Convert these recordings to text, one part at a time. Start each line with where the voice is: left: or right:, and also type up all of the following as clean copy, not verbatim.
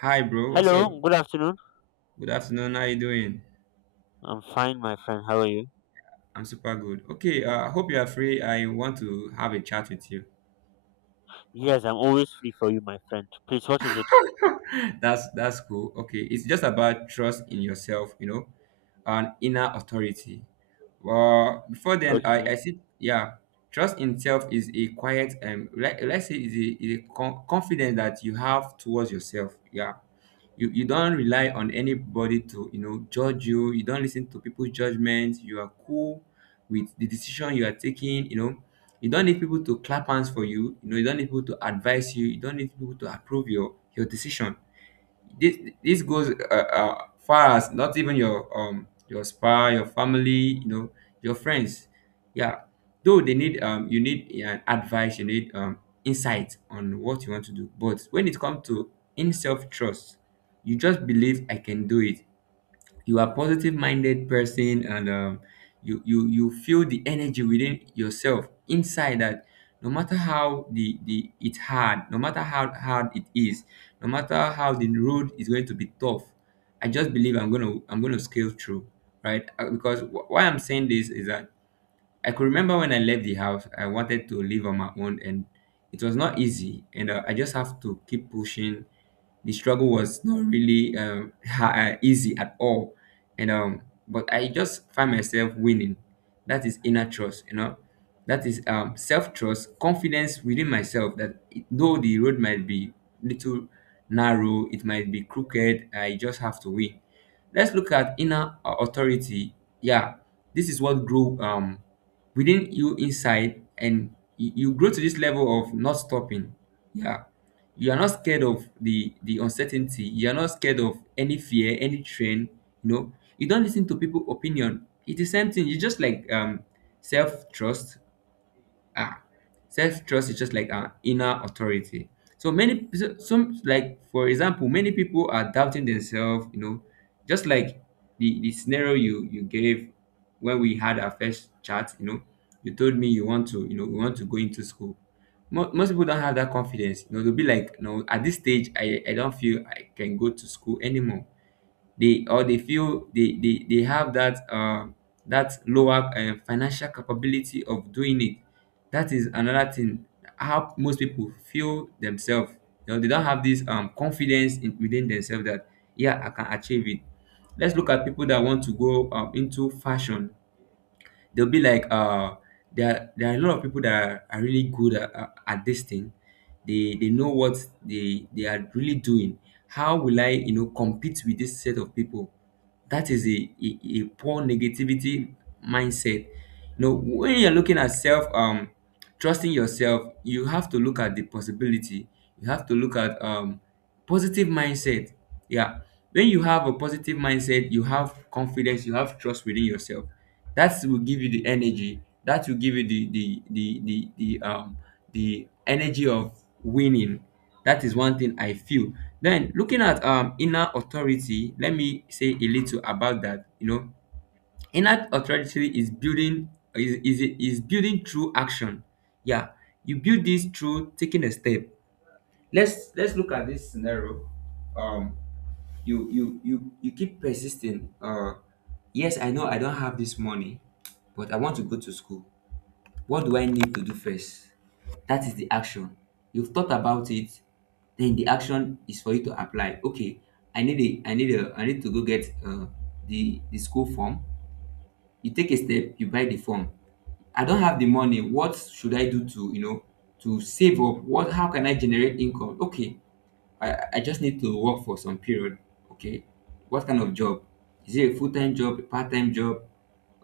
right: Hi, bro. What's up?
left: Hello, good afternoon.
right: Good afternoon. How you doing?
left: I'm fine, my friend. How are you?
right: I'm super good. Okay. I hope you are free. I want to have a chat with you.
left: Yes, I'm always free for you, my friend. Please, what is it?
right: That's cool. Okay. It's just about trust in yourself, you know, and inner authority. Well, before then, I
left: Okay.
right: see. Yeah, trust in self is a quiet Let's say is confidence that you have towards yourself. Yeah, you don't rely on anybody to, you know, judge you. You don't listen to people's judgments. You are cool with the decision you are taking, you know. You don't need people to clap hands for you, you know. You don't need people to advise you. You don't need people to approve your decision. This this goes far as not even your spa your family, you know, your friends. Yeah, though they need you need advice, you need insight on what you want to do. But when it comes to in self trust, you just believe I can do it. You are positive minded person, and you feel the energy within yourself inside that, no matter how the it's hard no matter how hard it is, no matter how the road is going to be tough, I just believe I'm gonna scale through. Right. Why I'm saying this is that I could remember when I left the house, I wanted to live on my own, and it was not easy. And I just have to keep pushing. The struggle was not really easy at all, and but I just find myself winning. That is inner trust, you know. That is self trust, confidence within myself that though the road might be little narrow, it might be crooked, I just have to win. Let's look at inner authority. Yeah, this is what grow within you inside. And you grow to this level of not stopping. Yeah, you are not scared of the uncertainty. You are not scared of any fear, any trend, you know. You don't listen to people opinion. It's the same thing. You just like self-trust. Ah, self trust is just like an inner authority. So many some, like, for example, many people are doubting themselves, you know, just like the scenario you gave when we had our first chat, you know. You told me you want to, you know, you want to go into school. Most people don't have that confidence, you know. They'll be like, no, at this stage I don't feel I can go to school anymore. They, or they feel they have that that lower financial capability of doing it. That is another thing. How most people feel themselves, you know. They don't have this confidence within themselves that, yeah, I can achieve it. Let's look at people that want to go into fashion. They'll be like, there are a lot of people that are really good at, at this thing. They know what they are really doing. How will I, you know, compete with this set of people? That is a poor negativity mindset. You know, when you're looking at self, trusting yourself, you have to look at the possibility. You have to look at positive mindset. Yeah, when you have a positive mindset, you have confidence, you have trust within yourself, that will give you the energy, that will give you the um the energy of winning. That is one thing I feel. Then looking at inner authority, let me say a little about that, you know. Inner authority is building, is building through action. Yeah, you build this through taking a step. Let's look at this scenario. um you keep persisting. Yes, I know I don't have this money, but I want to go to school. What do I need to do first? That is the action. You've thought about it. Then the action is for you to apply. Okay, I need to go get the school form. You take a step, you buy the form. I don't have the money, what should I do to, you know, to save up? What How can I generate income? Okay, I just need to work for some period. Okay. What kind of job? Is it a full time job, a part time job?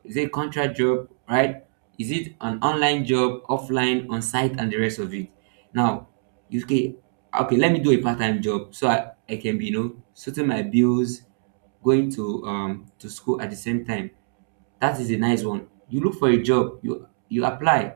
right: Is it a contract job, right? Is it an online job, offline, on site, and the rest of it? Now, you okay, okay, let me do a part time job so I can be, you know, sorting my bills, going to school at the same time. That is a nice one. You look for a job, you apply,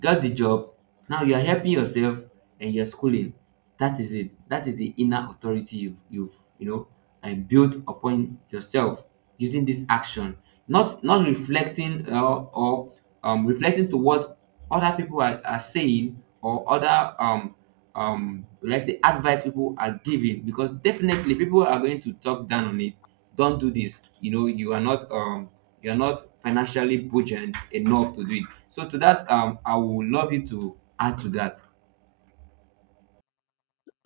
right: got the job. Now you are helping yourself and you're schooling. That is it. That is the inner authority you've you know and built upon yourself using this action. Not reflecting or reflecting to what other people are saying, or other let's say advice people are giving, because definitely people are going to talk down on it. Don't do this, you know. You are not you're not financially buoyant enough to do it. So to that, I would love you to add to that.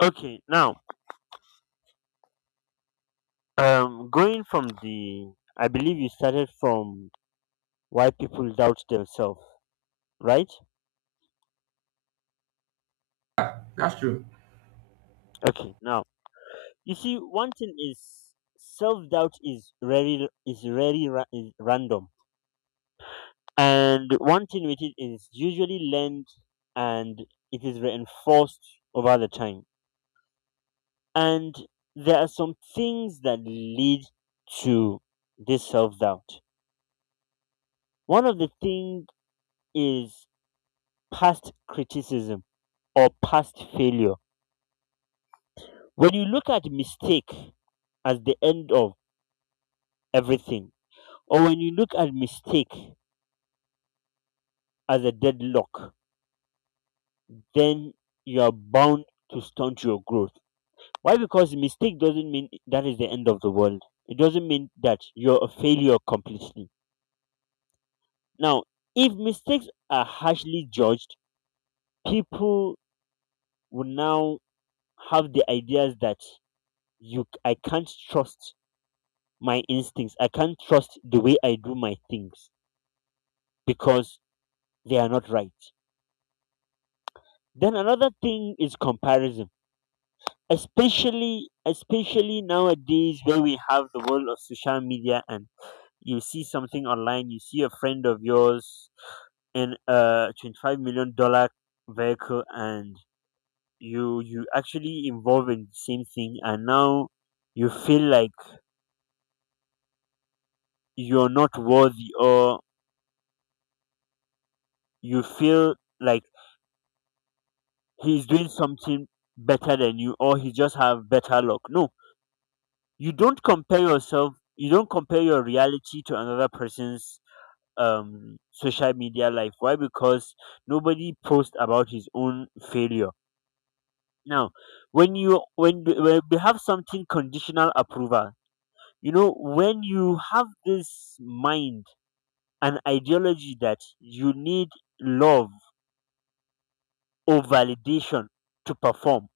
left: Okay, now, going from the, I believe you started from why people doubt themselves, right?
right: That's true.
left: Okay, now, you see, one thing is self-doubt is is random. And one thing with it is usually learned and it is reinforced over the time. And there are some things that lead to this self doubt. One of the things is past criticism or past failure. When you look at mistake as the end of everything, or when you look at mistake as a deadlock, then you are bound to stunt your growth. Why? Because mistake doesn't mean that is the end of the world. It doesn't mean that you're a failure completely. Now, if mistakes are harshly judged, people will now have the ideas that you I can't trust my instincts. I can't trust the way I do my things because they are not right. Then another thing is comparison. Especially nowadays, where we have the world of social media, and you see something online, you see a friend of yours in a $25 million vehicle, and you actually involve in the same thing, and now you feel like you're not worthy, or you feel like he's doing something better than you, or he just have better luck. No, you don't compare yourself, you don't compare your reality to another person's, um, social media life. Why? Because nobody posts about his own failure. Now, when you when we have something conditional approval, you know, when you have this mind, an ideology that you need love or validation to perform.